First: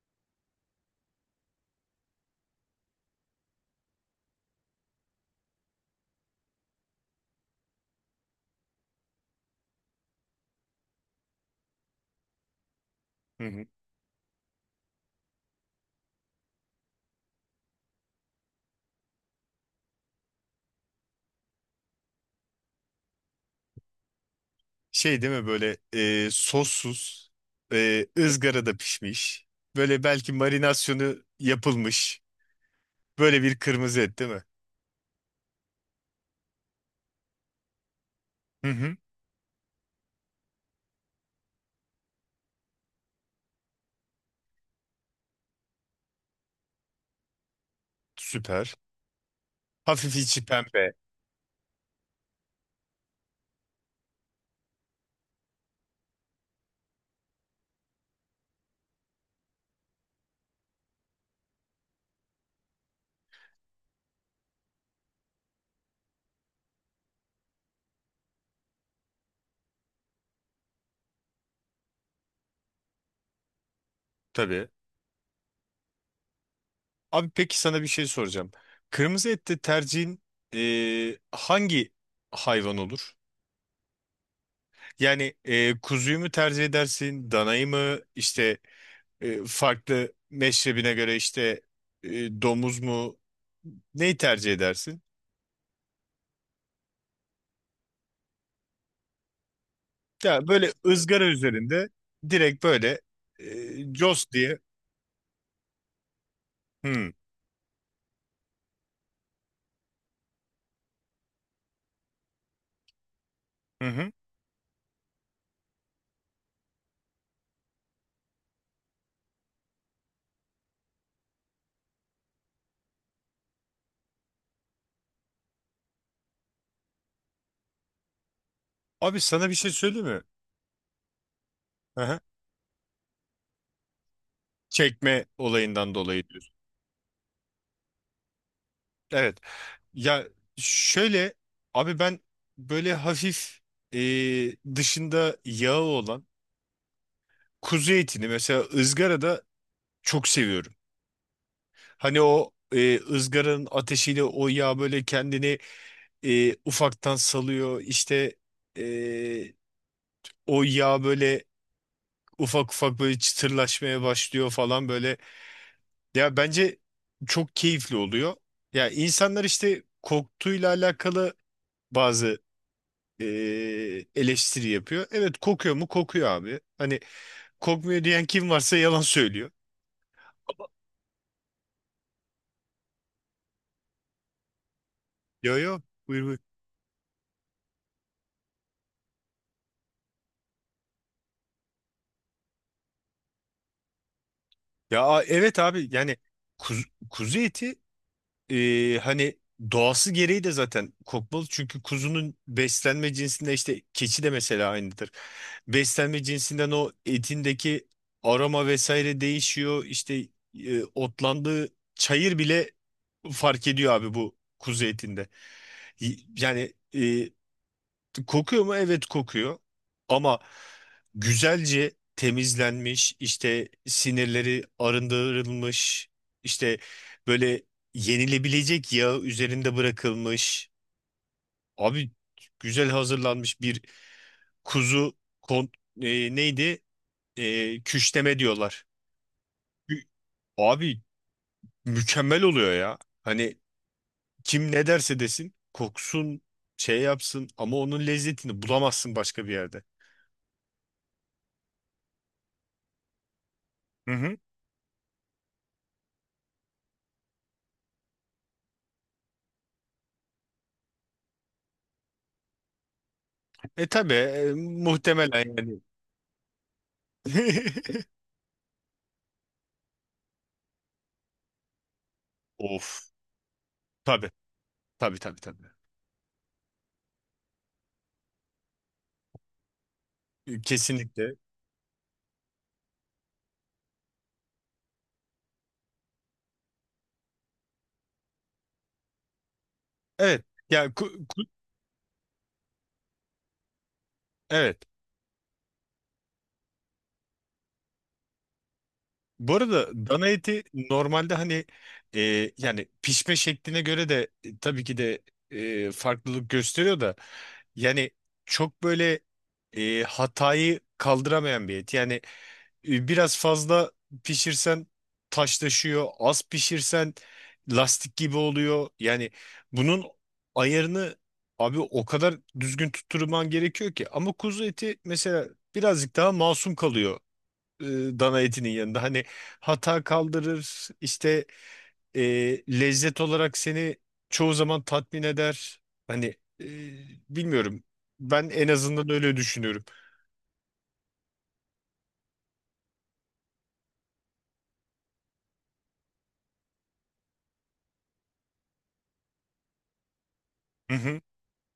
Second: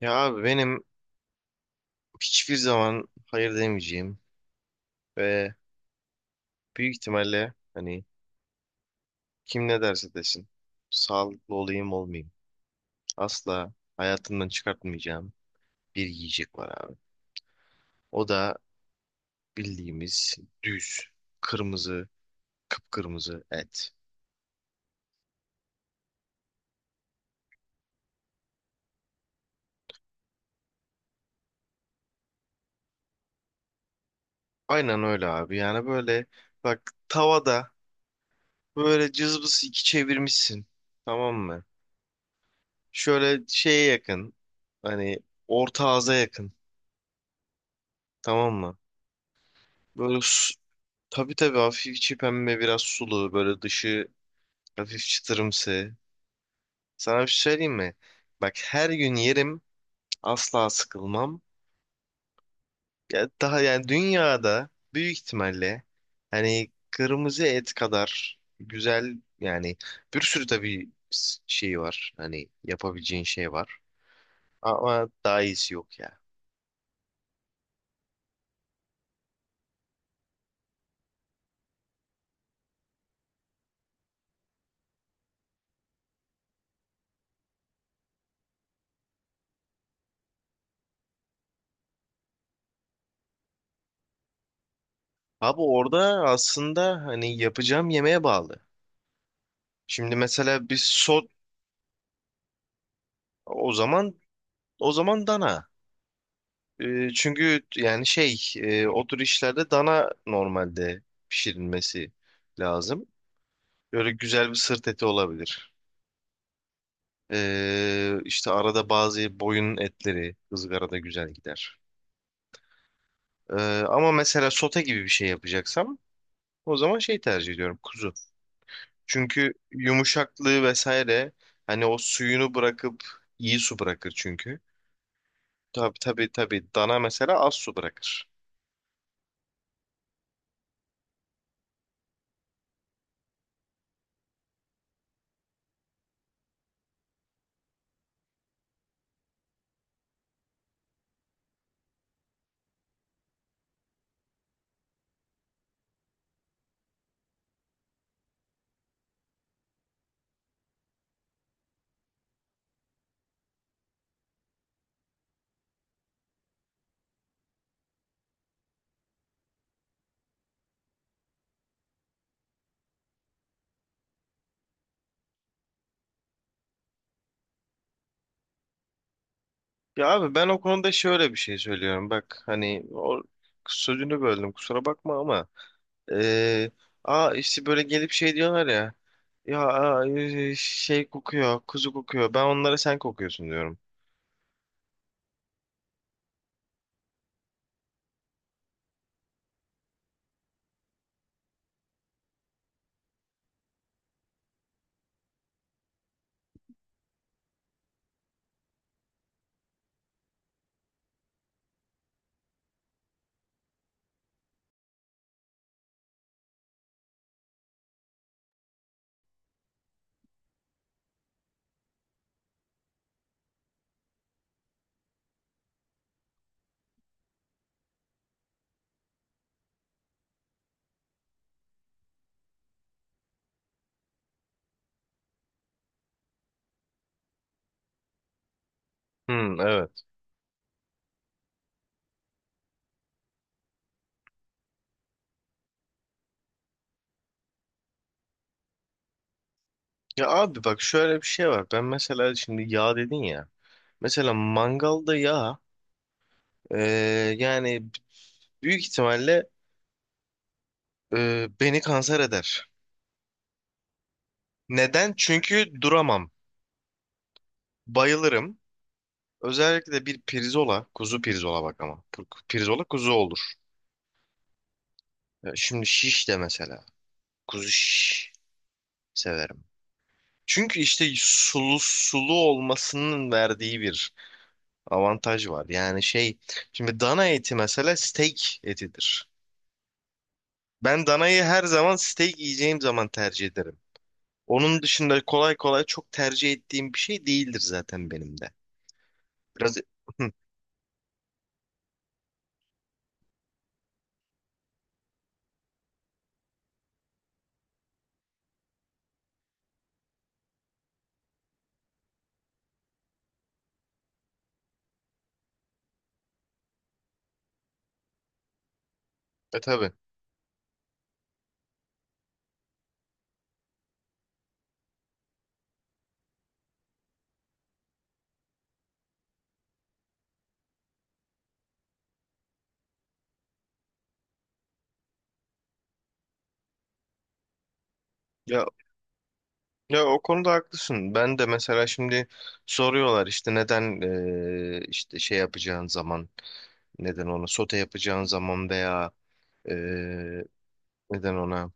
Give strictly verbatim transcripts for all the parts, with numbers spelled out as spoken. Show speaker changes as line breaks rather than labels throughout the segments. Ya abi benim hiçbir zaman hayır demeyeceğim ve büyük ihtimalle hani kim ne derse desin sağlıklı olayım olmayayım
Hı hı.
asla hayatımdan çıkartmayacağım bir yiyecek var abi. O da bildiğimiz düz kırmızı kıpkırmızı et.
Şey değil mi böyle e, sossuz, e, ızgarada pişmiş, böyle belki marinasyonu yapılmış, böyle bir kırmızı et değil mi?
Aynen öyle abi yani böyle bak tavada
Hı hı.
böyle cızbız iki çevirmişsin tamam mı? Şöyle şeye yakın hani orta ağza yakın tamam
Süper.
mı?
Hafif
Böyle
içi
su-
pembe.
tabii tabii hafif içi pembe biraz sulu böyle dışı hafif çıtırımsı. Sana bir şey söyleyeyim mi? Bak her gün yerim asla sıkılmam. Ya daha yani dünyada büyük ihtimalle hani kırmızı et kadar güzel yani bir sürü tabii s- şey var. Hani yapabileceğin şey var.
Tabii.
Ama daha iyisi yok ya.
Abi peki sana bir şey soracağım. Kırmızı ette tercihin e, hangi hayvan olur? Yani e, kuzuyu mu tercih edersin, danayı mı? İşte e, farklı meşrebine göre işte e, domuz mu? Neyi tercih edersin?
Abi orada aslında hani yapacağım yemeğe bağlı. Şimdi
Ya
mesela
böyle
bir sos
ızgara üzerinde direkt böyle e,
o zaman
cos diye.
O zaman dana. Ee,
Hmm.
çünkü yani şey e, o tür işlerde dana normalde pişirilmesi lazım.
Hı
Böyle
hı.
güzel bir sırt eti olabilir. Ee, işte arada bazı boyun etleri ızgarada güzel gider. Ee, Ama mesela sote gibi bir şey yapacaksam o zaman şey tercih ediyorum kuzu.
Abi sana
Çünkü
bir şey söyleyeyim mi?
yumuşaklığı vesaire hani o
Hı hı.
suyunu bırakıp iyi su bırakır çünkü.
Çekme olayından
Tabii tabii
dolayı diyorsun.
tabii dana mesela az su bırakır.
Evet. Ya şöyle abi ben böyle hafif e, dışında yağı olan kuzu etini mesela ızgarada çok seviyorum. Hani o e, ızgaranın ateşiyle o yağ böyle kendini e, ufaktan salıyor. İşte e, o yağ böyle ufak ufak böyle çıtırlaşmaya başlıyor falan böyle. Ya bence çok keyifli oluyor. Ya insanlar işte koktuğuyla alakalı bazı eee, eleştiri yapıyor. Evet, kokuyor mu? Kokuyor abi. Hani kokmuyor diyen kim varsa yalan söylüyor.
Ya abi ben o konuda şöyle bir şey söylüyorum. Bak hani o sözünü böldüm kusura bakma ama
Yo, yo, buyur buyur.
eee aa işte böyle gelip şey diyorlar ya ya aa, eee, şey kokuyor kuzu kokuyor ben onlara sen kokuyorsun diyorum.
Ya a- evet abi yani kuz- kuzu eti, e, hani doğası gereği de zaten kokmalı. Çünkü kuzunun beslenme cinsinde işte keçi de mesela aynıdır. Beslenme cinsinden o etindeki aroma vesaire değişiyor. İşte e, otlandığı çayır bile fark ediyor abi bu kuzu etinde. Y- Yani kokuyor mu? Evet kokuyor. Ama güzelce temizlenmiş, işte sinirleri arındırılmış, işte böyle yenilebilecek yağ üzerinde bırakılmış. Abi güzel hazırlanmış bir kuzu, kon e, neydi? E, küşleme diyorlar.
Hmm, evet.
Kü- Abi mükemmel oluyor ya. Hani kim ne derse desin koksun şey yapsın ama onun lezzetini bulamazsın başka bir yerde.
Ya abi bak şöyle bir şey var. Ben mesela şimdi yağ dedin ya.
Hı
Mesela
hı.
mangalda yağ eee, yani büyük ihtimalle eee, beni kanser eder.
E tabii, e,
Neden?
muhtemelen
Çünkü
yani.
duramam. Bayılırım. Özellikle de bir pirzola, kuzu pirzola bak ama. Pir- Pirzola
Of.
kuzu olur.
Tabii, tabii tabii
Ya
tabii.
Şimdi şiş de mesela. Kuzu şiş severim. Çünkü işte
Kesinlikle.
sulu sulu olmasının verdiği bir avantaj var. Yani şey, şimdi dana eti mesela steak etidir.
Evet. Ya
Ben
ku-
danayı
ku-
her zaman steak yiyeceğim zaman tercih ederim. Onun
evet.
dışında kolay kolay çok tercih ettiğim bir şey değildir zaten benim de.
Bu
Biraz...
arada dana eti normalde hani e, yani pişme şekline göre de e, tabii ki de e, farklılık gösteriyor da yani çok böyle e, hatayı kaldıramayan bir et. Yani e, biraz fazla pişirsen taşlaşıyor, az pişirsen lastik gibi oluyor. Yani
e Tabii.
bunun ayarını abi o kadar düzgün tutturman gerekiyor ki. Ama kuzu eti mesela birazcık daha masum kalıyor e, dana etinin yanında. Hani hata kaldırır, işte e, lezzet olarak seni çoğu zaman tatmin eder. Hani e, bilmiyorum. Ben
Ya
en azından öyle düşünüyorum.
Ya o konuda haklısın. Ben de mesela şimdi soruyorlar işte neden eee, işte şey yapacağın zaman neden ona sote yapacağın zaman veya eee,
Hı hı.
neden ona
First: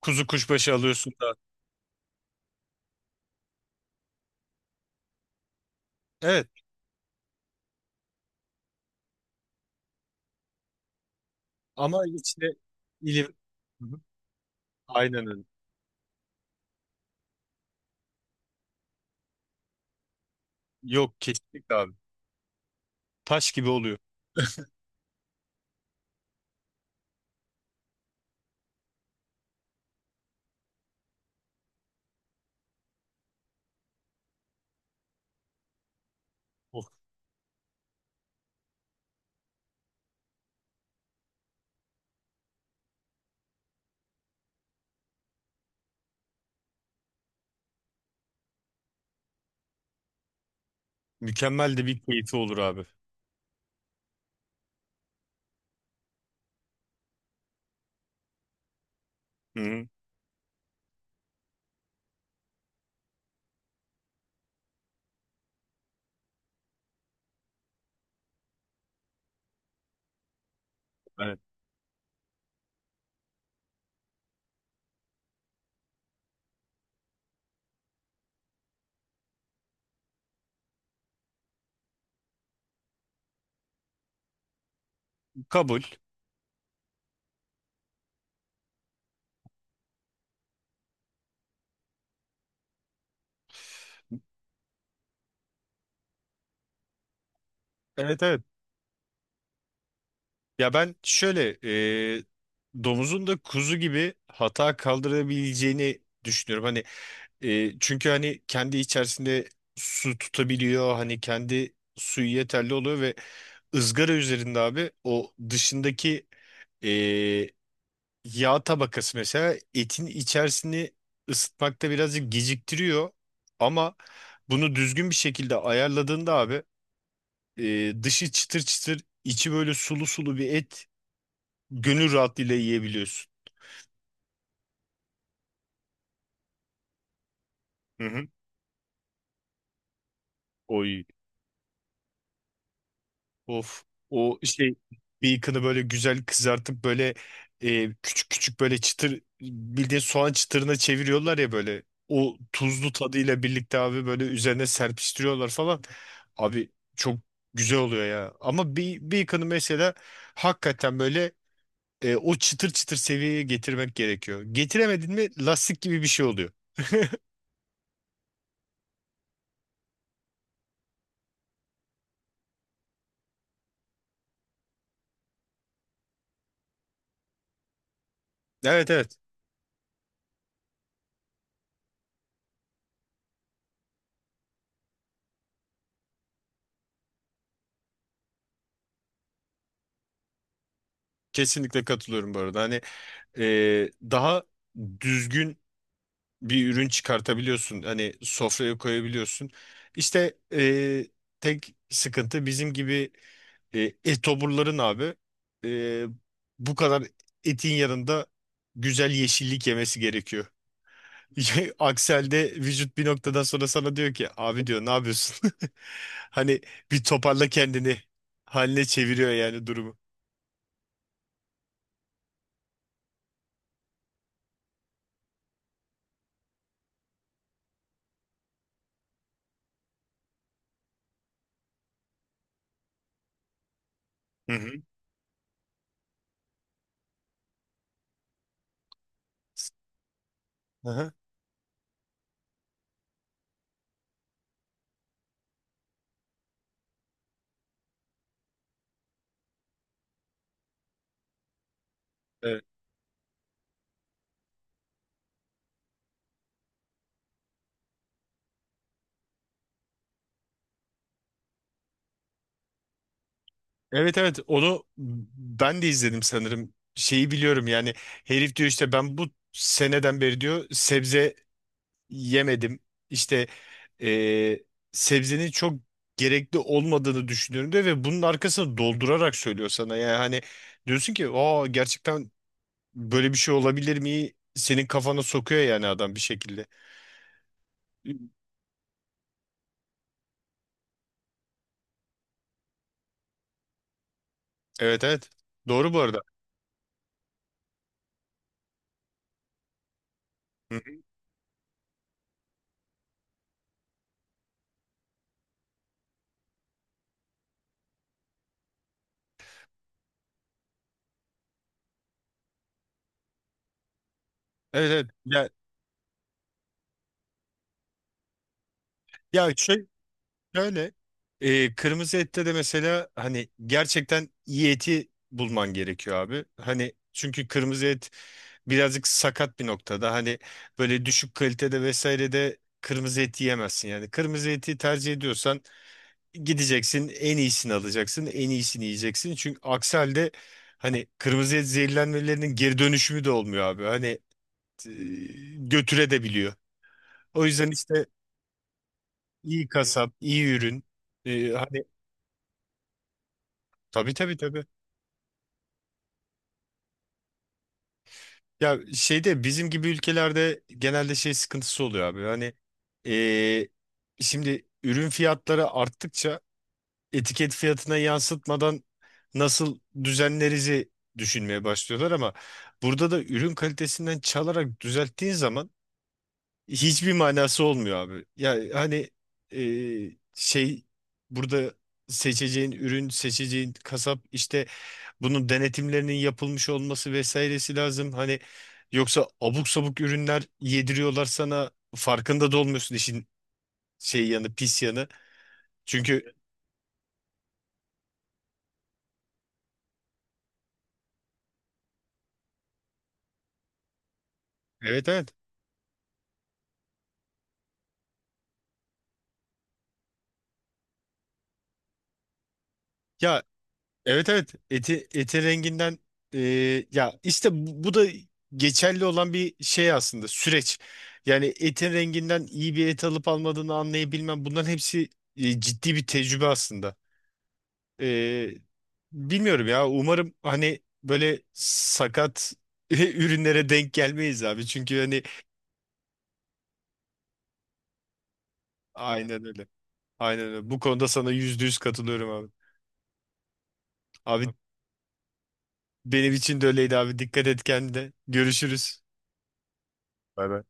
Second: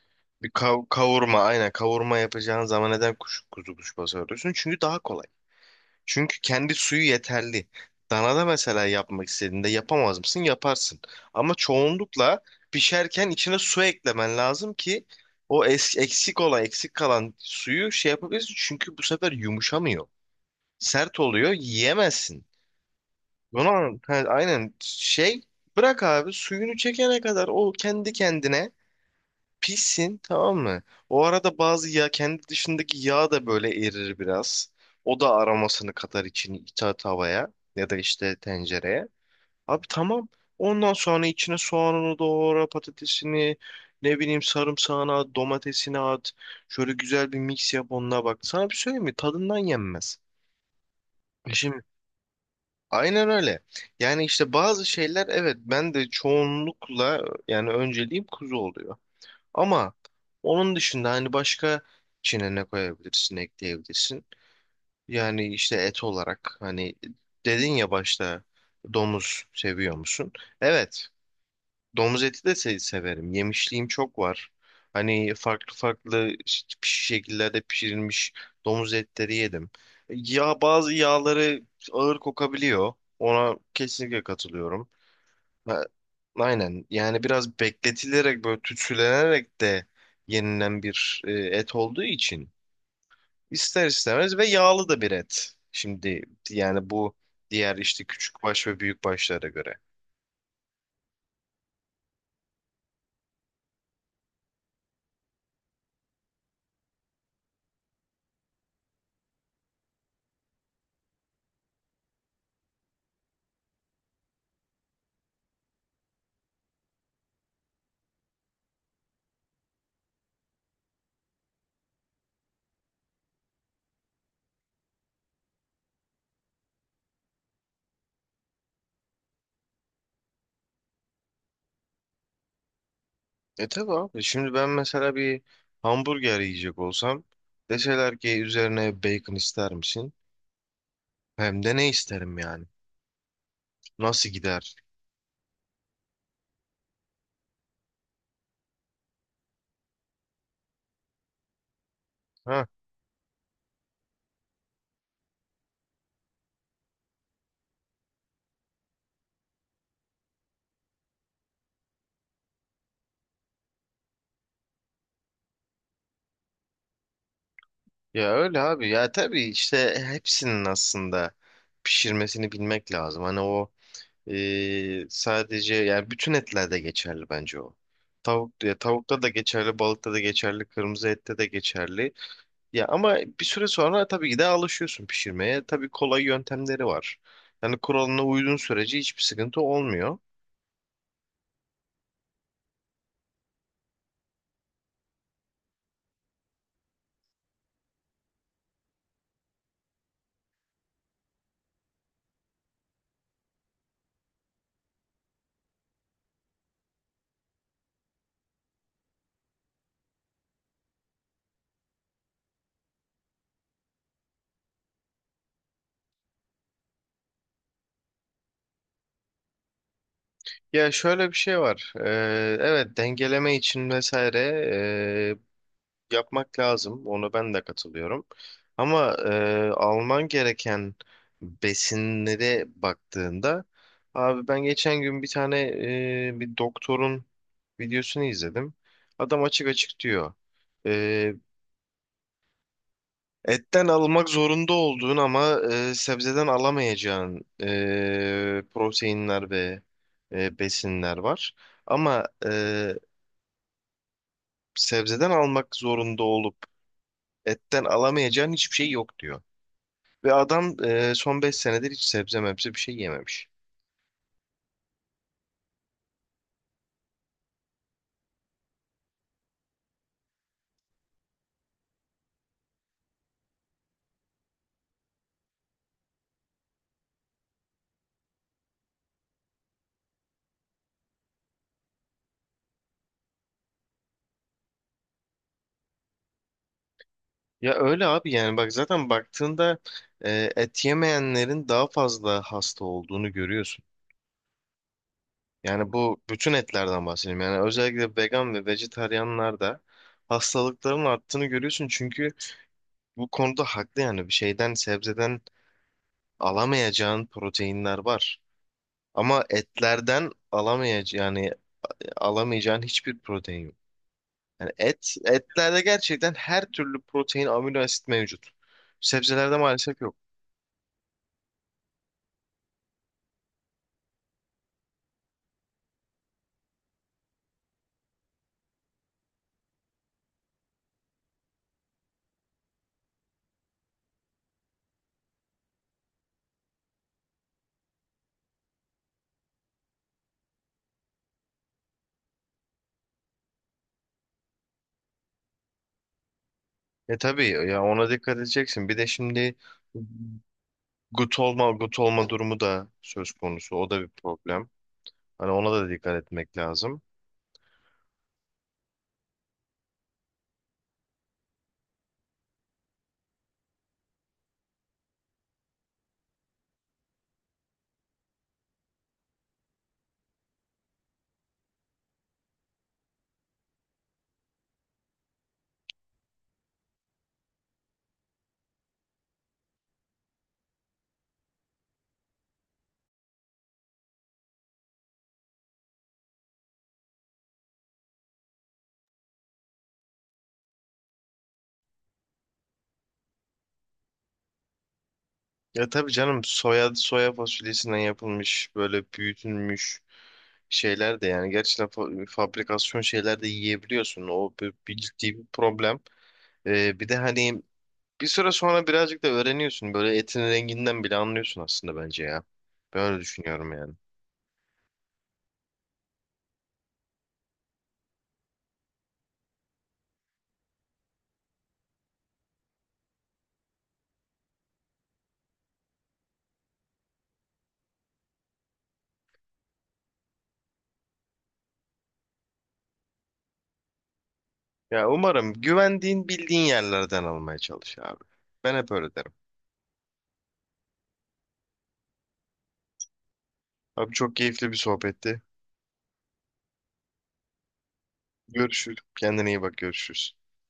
Kuzu
bir
kuşbaşı
kav-
alıyorsun da.
kavurma aynen kavurma yapacağın zaman neden kuş, kuzu kuşbaşı arıyorsun? Çünkü daha kolay. Çünkü
Evet,
kendi suyu yeterli. Danada mesela yapmak istediğinde yapamaz mısın? Yaparsın. Ama
ama
çoğunlukla
işte
pişerken
ilim.
içine su
Hı hı.
eklemen lazım ki
Aynen öyle.
o es- eksik olan, eksik kalan suyu şey yapabilirsin. Çünkü bu sefer yumuşamıyor.
Yok,
Sert oluyor,
kesinlikle abi.
yiyemezsin.
Taş
Bunu
gibi oluyor.
an- ha, aynen şey, bırak abi suyunu çekene kadar o kendi kendine pissin, tamam mı? O arada bazı yağ kendi dışındaki yağ da böyle erir biraz. O da aromasını katar içini
Oh,
ita tavaya ya da işte tencereye. Abi tamam. Ondan sonra içine soğanını doğra, patatesini, ne bileyim sarımsağını at, domatesini at. Şöyle güzel bir mix yap onunla bak. Sana bir söyleyeyim mi? Tadından yenmez.
mükemmel
Şimdi
de bir keyfi olur abi.
aynen öyle. Yani işte bazı şeyler evet ben de çoğunlukla yani önceliğim kuzu oluyor.
Hı hı.
Ama onun dışında hani başka içine ne koyabilirsin, ekleyebilirsin. Yani işte et olarak hani dedin ya başta domuz seviyor musun? Evet,
Evet.
domuz eti de se- severim. Yemişliğim çok var. Hani farklı farklı ş- şekillerde pişirilmiş domuz etleri yedim. Ya bazı yağları ağır kokabiliyor. Ona kesinlikle katılıyorum.
Kabul.
Ha, aynen. Yani biraz bekletilerek böyle tütsülenerek de yenilen bir e, et olduğu için ister istemez ve yağlı da bir et. Şimdi yani bu diğer işte
Evet, evet.
küçük baş ve büyük başlara göre.
Ya ben şöyle e, domuzun da kuzu gibi hata kaldırabileceğini düşünüyorum. Hani e, çünkü hani kendi içerisinde su tutabiliyor. Hani kendi suyu yeterli oluyor ve ızgara üzerinde abi o dışındaki e, yağ tabakası mesela etin içerisini ısıtmakta birazcık geciktiriyor. Ama bunu düzgün bir şekilde ayarladığında abi e, dışı çıtır çıtır içi böyle sulu sulu bir et gönül rahatlığıyla yiyebiliyorsun.
E tabii abi. Şimdi ben mesela bir hamburger yiyecek olsam
Hı
deseler
hı.
ki üzerine bacon ister misin?
Oy.
Hem de ne isterim yani?
Of.
Nasıl
O
gider?
şey, bacon'ı böyle güzel kızartıp böyle e, küçük küçük böyle çıtır bildiğin soğan çıtırına çeviriyorlar ya böyle. O
Ha?
tuzlu tadıyla birlikte abi böyle üzerine serpiştiriyorlar falan. Abi çok güzel oluyor ya. Ama bir bacon'ı mesela hakikaten böyle e, o çıtır çıtır seviyeye getirmek gerekiyor. Getiremedin mi lastik gibi bir şey oluyor.
Ya öyle abi ya tabii işte hepsinin aslında pişirmesini bilmek lazım. Hani o e, sadece yani bütün etlerde geçerli bence o. Tavuk, ya
Evet, evet.
tavukta da geçerli, balıkta da geçerli, kırmızı ette de geçerli. Ya ama bir süre sonra tabii ki de alışıyorsun pişirmeye. Tabii kolay yöntemleri var. Yani kuralına uyduğun sürece hiçbir sıkıntı olmuyor.
Kesinlikle katılıyorum bu arada. Hani e, daha düzgün bir ürün çıkartabiliyorsun. Hani sofraya koyabiliyorsun. İşte e, tek sıkıntı bizim gibi e, etoburların abi, e, bu kadar etin yanında güzel yeşillik yemesi gerekiyor. Aksel'de vücut bir noktadan sonra sana diyor ki abi diyor ne yapıyorsun? Hani bir toparla kendini haline çeviriyor yani durumu.
Ya şöyle bir şey var. Ee, evet dengeleme için vesaire yapmak lazım. Ona ben de katılıyorum. Ama e, alman gereken besinlere baktığında abi
Hı
ben
hı.
geçen gün bir tane e, bir doktorun videosunu izledim. Adam açık açık diyor.
Aha.
e, Etten almak zorunda olduğun ama e, sebzeden alamayacağın e, proteinler ve e, besinler var. Ama e, sebzeden almak zorunda olup etten alamayacağın hiçbir şey yok diyor. Ve adam e, son beş senedir hiç sebze mebze bir şey yememiş.
Evet, evet, onu ben de izledim sanırım. Şeyi biliyorum yani, herif diyor işte ben bu seneden beri diyor sebze yemedim. İşte eee, sebzenin çok gerekli olmadığını düşünüyorum diyor ve bunun arkasını doldurarak söylüyor sana. Yani hani diyorsun ki aa, gerçekten böyle bir şey olabilir mi? Senin kafana sokuyor yani adam bir şekilde.
Ya öyle abi yani bak zaten baktığında e, et yemeyenlerin daha fazla hasta olduğunu görüyorsun.
Evet, evet,
Yani
doğru bu
bu
arada.
bütün etlerden bahsedeyim. Yani özellikle vegan ve vejetaryenlerde
Hı hı.
hastalıkların arttığını görüyorsun. Çünkü bu konuda haklı yani bir şeyden sebzeden alamayacağın proteinler var. Ama etlerden alamayacağın yani alamayacağın hiçbir protein yok. Yani
Evet, evet
et,
ya,
etlerde gerçekten her türlü protein, amino asit mevcut.
ya
Sebzelerde
şey
maalesef yok.
şöyle, e, kırmızı ette de mesela hani gerçekten iyi eti bulman gerekiyor abi. Hani çünkü kırmızı et birazcık sakat bir noktada. Hani böyle düşük kalitede vesaire de kırmızı et yiyemezsin. Yani kırmızı eti tercih ediyorsan gideceksin en iyisini alacaksın en iyisini yiyeceksin. Çünkü aksi halde hani kırmızı et zehirlenmelerinin geri dönüşümü de olmuyor abi. Hani e, götüre de biliyor.
E
O
tabii
yüzden
ya
işte
ona dikkat edeceksin. Bir de şimdi
iyi kasap, iyi ürün.
gut
E,
olma,
hani
gut olma durumu da söz konusu. O da bir
tabii, tabii tabii.
problem. Hani ona da dikkat etmek lazım.
Ya şeyde bizim gibi ülkelerde genelde şey sıkıntısı oluyor abi. Hani eee, şimdi ürün fiyatları arttıkça etiket fiyatına yansıtmadan nasıl düzenlerizi düşünmeye başlıyorlar ama burada da ürün kalitesinden çalarak düzelttiğin zaman hiçbir manası olmuyor abi. Ya hani eee, şey burada seçeceğin ürün, seçeceğin kasap işte bunun denetimlerinin yapılmış olması vesairesi lazım. Hani yoksa abuk sabuk ürünler yediriyorlar sana, farkında da olmuyorsun işin şey yanı, pis yanı.
Ya tabii
Çünkü
canım soya soya fasulyesinden yapılmış böyle büyütülmüş şeyler de yani gerçekten fa- fabrikasyon şeyler de yiyebiliyorsun. O bir, bir
evet, evet
ciddi bir problem. E, bir de hani bir süre sonra birazcık da öğreniyorsun. Böyle etin renginden bile anlıyorsun aslında bence ya. Ben öyle
ya,
düşünüyorum yani.
evet, evet, eti eti renginden, e, ya işte bu, bu da geçerli olan bir şey aslında süreç. Yani etin renginden iyi bir et alıp almadığını anlayabilmem bunların hepsi e, ciddi bir tecrübe aslında. Ee, Bilmiyorum ya. Umarım hani böyle sakat ürünlere denk gelmeyiz abi. Çünkü
Ya
hani
umarım güvendiğin bildiğin yerlerden almaya çalış abi. Ben hep öyle derim.
aynen öyle. Aynen öyle. Bu konuda sana yüzde yüz katılıyorum abi.
Abi çok
Abi
keyifli bir sohbetti.
benim için de öyleydi abi. Dikkat et kendine.
Görüşürüz.
Görüşürüz.
Kendine iyi bak, görüşürüz.
Bay bay.